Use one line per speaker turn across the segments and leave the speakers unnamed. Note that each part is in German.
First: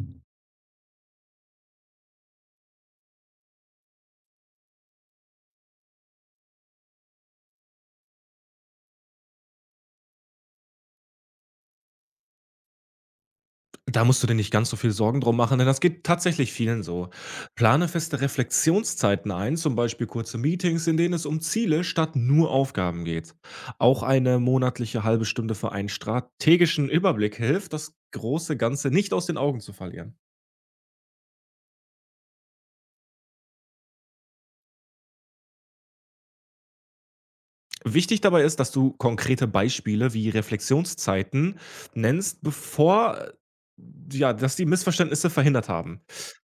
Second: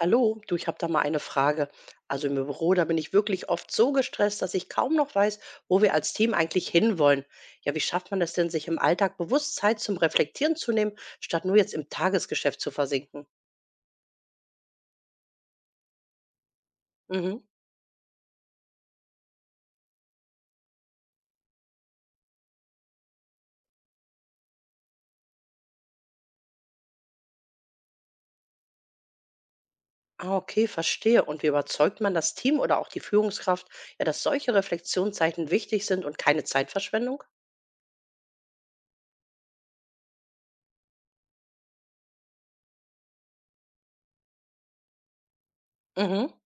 Hallo, du, ich habe da mal eine Frage. Also im Büro, da bin ich wirklich oft so gestresst, dass ich kaum noch weiß, wo wir als Team eigentlich hinwollen. Ja, wie schafft man das denn, sich im Alltag bewusst Zeit zum Reflektieren zu nehmen, statt nur jetzt im Tagesgeschäft zu versinken?
Da musst du dir nicht ganz so viel Sorgen drum machen, denn das geht tatsächlich vielen so.
Mhm.
Plane feste Reflexionszeiten ein, zum Beispiel kurze Meetings, in denen es um Ziele statt nur Aufgaben geht. Auch eine monatliche halbe Stunde für einen strategischen Überblick hilft, das große Ganze nicht aus den Augen zu verlieren.
Ah, okay, verstehe. Und wie überzeugt man das Team oder auch die Führungskraft, ja, dass solche Reflexionszeiten wichtig sind und keine Zeitverschwendung?
Wichtig dabei ist, dass du konkrete Beispiele wie Reflexionszeiten nennst, bevor ja, dass die Missverständnisse verhindert haben.
Mhm.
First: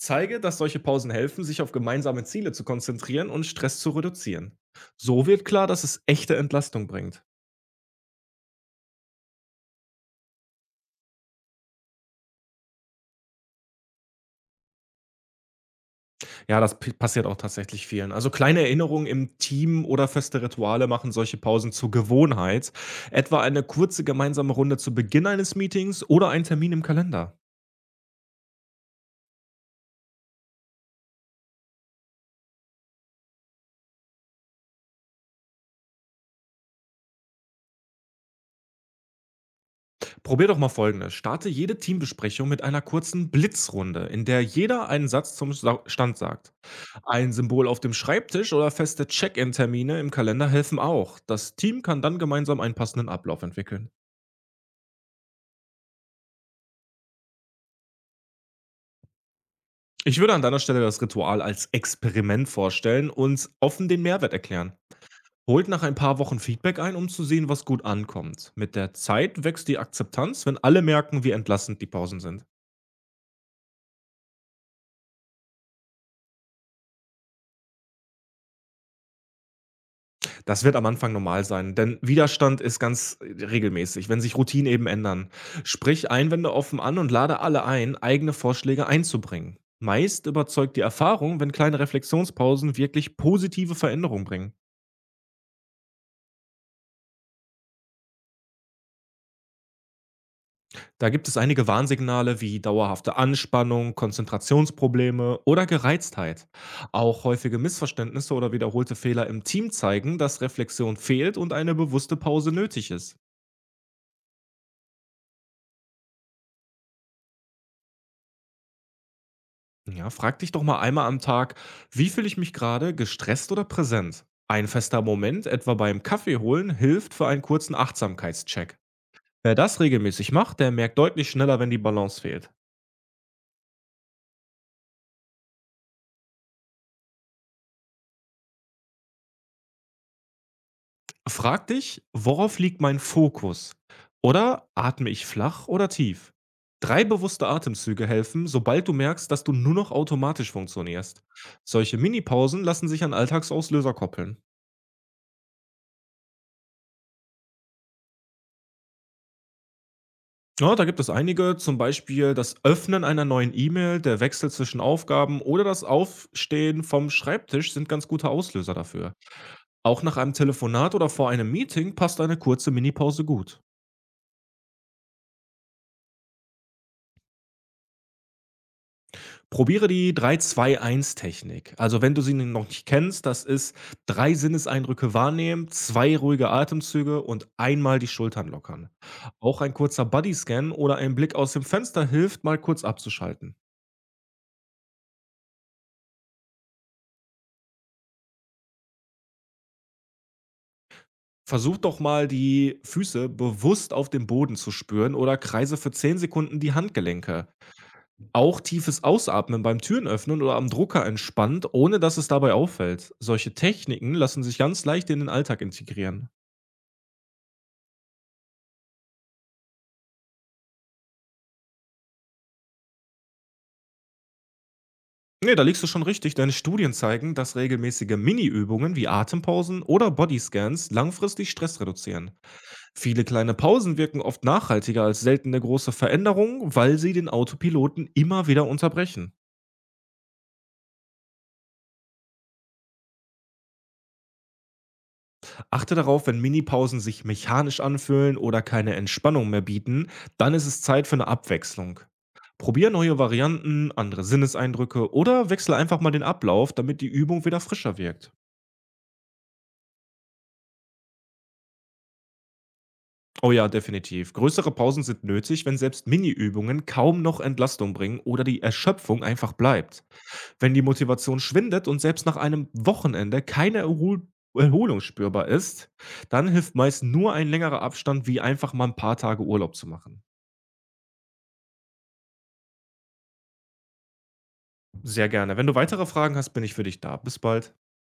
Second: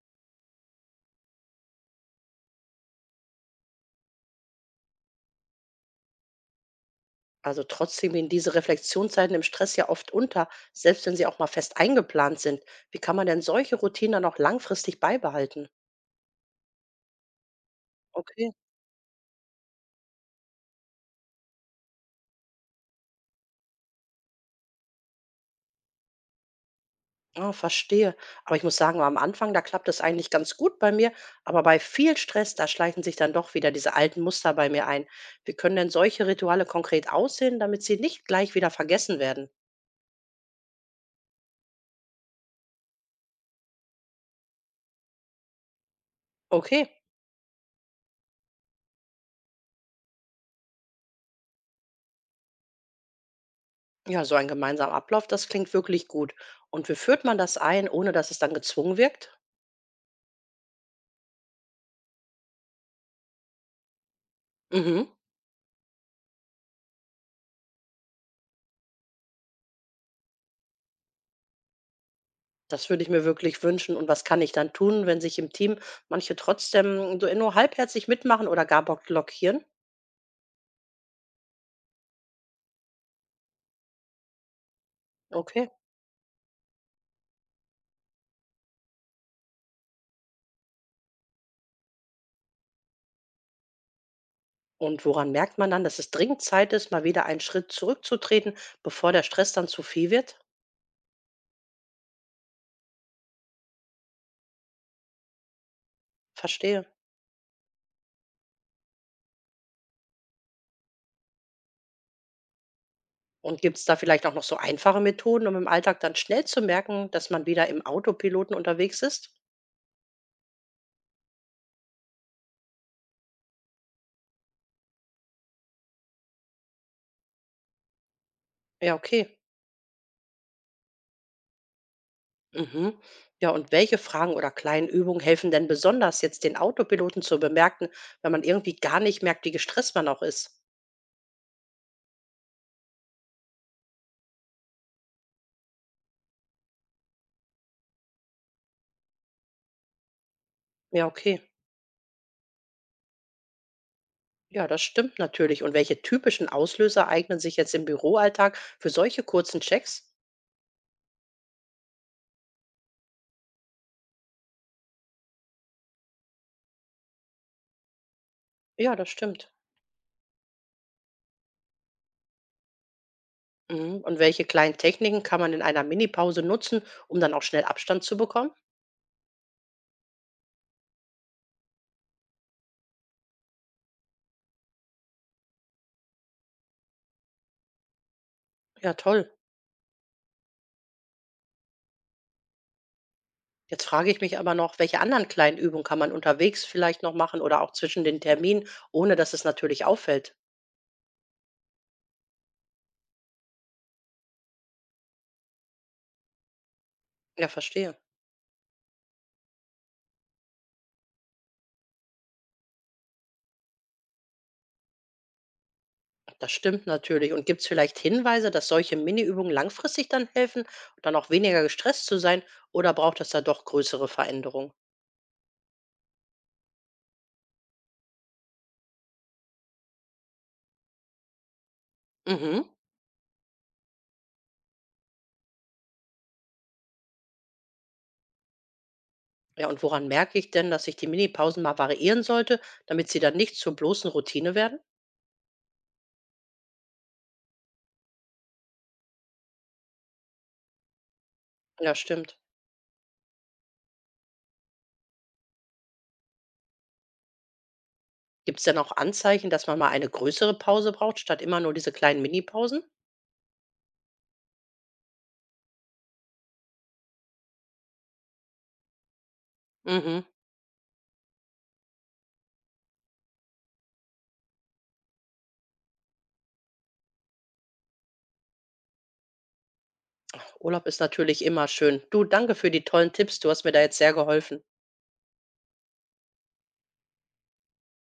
Zeige, dass solche Pausen helfen, sich auf gemeinsame Ziele zu konzentrieren und Stress zu reduzieren. So wird klar, dass es echte Entlastung bringt.
Also trotzdem gehen diese Reflexionszeiten im Stress ja oft unter, selbst wenn sie auch mal fest eingeplant sind. Wie kann man denn solche Routinen dann auch langfristig beibehalten?
Ja, passiert auch tatsächlich vielen. Also
Okay,
kleine Erinnerungen im Team oder feste Rituale machen solche Pausen zur Gewohnheit. Etwa eine kurze gemeinsame Runde zu Beginn eines Meetings oder ein Termin im Kalender.
ah, verstehe. Aber ich muss sagen, am Anfang, da klappt es eigentlich ganz gut bei mir, aber bei viel Stress, da schleichen sich dann doch wieder diese alten Muster bei mir ein. Wie können denn solche Rituale konkret aussehen, damit sie nicht gleich wieder vergessen werden?
Probier doch mal Folgendes. Starte jede Teambesprechung mit einer kurzen Blitzrunde, in der jeder einen Satz zum Stand sagt.
Okay,
Ein Symbol auf dem Schreibtisch oder feste Check-in-Termine im Kalender helfen auch. Das Team kann dann gemeinsam einen passenden Ablauf entwickeln.
ja, so ein gemeinsamer Ablauf, das klingt wirklich gut. Und wie führt man das ein, ohne dass es dann gezwungen wirkt?
Ich würde an deiner Stelle das Ritual als Experiment vorstellen und offen den Mehrwert erklären.
Mhm.
Holt nach ein paar Wochen Feedback ein, um zu sehen, was gut ankommt. Mit der Zeit wächst die Akzeptanz, wenn alle merken, wie entlastend die Pausen sind.
Das würde ich mir wirklich wünschen. Und was kann ich dann tun, wenn sich im Team manche trotzdem so nur halbherzig mitmachen oder gar blockieren?
Das wird am Anfang normal sein, denn Widerstand ist ganz regelmäßig, wenn sich Routinen eben ändern.
Okay.
Sprich Einwände offen an und lade alle ein, eigene Vorschläge einzubringen. Meist überzeugt die Erfahrung, wenn kleine Reflexionspausen wirklich positive Veränderungen bringen.
Und woran merkt man dann, dass es dringend Zeit ist, mal wieder einen Schritt zurückzutreten, bevor der Stress dann zu viel wird?
Da gibt es einige Warnsignale wie dauerhafte Anspannung, Konzentrationsprobleme oder Gereiztheit.
Verstehe.
Auch häufige Missverständnisse oder wiederholte Fehler im Team zeigen, dass Reflexion fehlt und eine bewusste Pause nötig ist.
Und gibt es da vielleicht auch noch so einfache Methoden, um im Alltag dann schnell zu merken, dass man wieder im Autopiloten unterwegs ist?
Ja, frag dich doch mal einmal am Tag, wie fühle ich mich gerade, gestresst oder präsent? Ein fester Moment, etwa beim Kaffee holen, hilft für einen kurzen Achtsamkeitscheck.
Ja, okay.
Wer das regelmäßig macht, der merkt deutlich schneller, wenn die Balance fehlt.
Mhm. Ja, und welche Fragen oder kleinen Übungen helfen denn besonders jetzt den Autopiloten zu bemerken, wenn man irgendwie gar nicht merkt, wie gestresst man auch ist?
Frag dich, worauf liegt mein Fokus? Oder atme ich flach oder tief? Drei bewusste Atemzüge helfen, sobald du merkst, dass du nur noch automatisch
Ja,
funktionierst.
okay.
Solche Minipausen lassen sich an Alltagsauslöser koppeln.
Ja, das stimmt natürlich. Und welche typischen Auslöser eignen sich jetzt im Büroalltag für solche kurzen Checks?
Ja, da gibt es einige, zum Beispiel das Öffnen einer neuen E-Mail, der Wechsel zwischen Aufgaben oder das Aufstehen vom Schreibtisch sind ganz gute Auslöser
Ja, das
dafür.
stimmt.
Auch nach einem Telefonat oder vor einem Meeting passt eine kurze Minipause gut.
Mhm. Und welche kleinen Techniken kann man in einer Minipause nutzen, um dann auch schnell Abstand zu bekommen?
Probiere die 3-2-1-Technik. Also wenn du sie noch nicht kennst, das ist drei Sinneseindrücke wahrnehmen, zwei ruhige Atemzüge und einmal die Schultern lockern.
Ja, toll.
Auch ein kurzer Bodyscan oder ein Blick aus dem Fenster hilft, mal kurz abzuschalten.
Jetzt frage ich mich aber noch, welche anderen kleinen Übungen kann man unterwegs vielleicht noch machen oder auch zwischen den Terminen, ohne dass es natürlich auffällt?
Versuch doch mal, die Füße bewusst auf dem Boden zu spüren oder kreise für 10 Sekunden die
Ja,
Handgelenke.
verstehe.
Auch tiefes Ausatmen beim Türen öffnen oder am Drucker entspannt, ohne dass es dabei auffällt. Solche Techniken lassen sich ganz leicht in den Alltag integrieren.
Das stimmt natürlich. Und gibt es vielleicht Hinweise, dass solche Mini-Übungen langfristig dann helfen und dann auch weniger gestresst zu sein? Oder braucht es da doch größere Veränderungen?
Nee, da liegst du schon richtig, denn Studien zeigen, dass regelmäßige Mini-Übungen wie Atempausen oder Bodyscans langfristig Stress reduzieren.
Mhm.
Viele kleine Pausen wirken oft nachhaltiger als seltene große Veränderungen, weil sie den Autopiloten immer wieder unterbrechen.
Ja, und woran merke ich denn, dass ich die Minipausen mal variieren sollte, damit sie dann nicht zur bloßen Routine werden?
Achte darauf, wenn Minipausen sich mechanisch anfühlen oder keine Entspannung mehr bieten, dann ist es Zeit für eine
Ja,
Abwechslung.
stimmt.
Probier neue Varianten, andere Sinneseindrücke oder wechsle einfach mal den Ablauf, damit die Übung wieder frischer wirkt.
Gibt es denn auch Anzeichen, dass man mal eine größere Pause braucht, statt immer nur diese kleinen Minipausen?
Oh ja, definitiv. Größere Pausen sind nötig, wenn selbst Mini-Übungen kaum noch Entlastung bringen oder die Erschöpfung einfach bleibt.
Mhm.
Wenn die Motivation schwindet und selbst nach einem Wochenende keine Erholung spürbar ist, dann hilft meist nur ein längerer Abstand, wie einfach mal ein paar Tage Urlaub zu machen.
Urlaub ist natürlich immer schön. Du, danke für die tollen Tipps. Du hast mir da jetzt sehr geholfen.
Sehr gerne. Wenn du weitere Fragen hast, bin ich für dich da. Bis bald.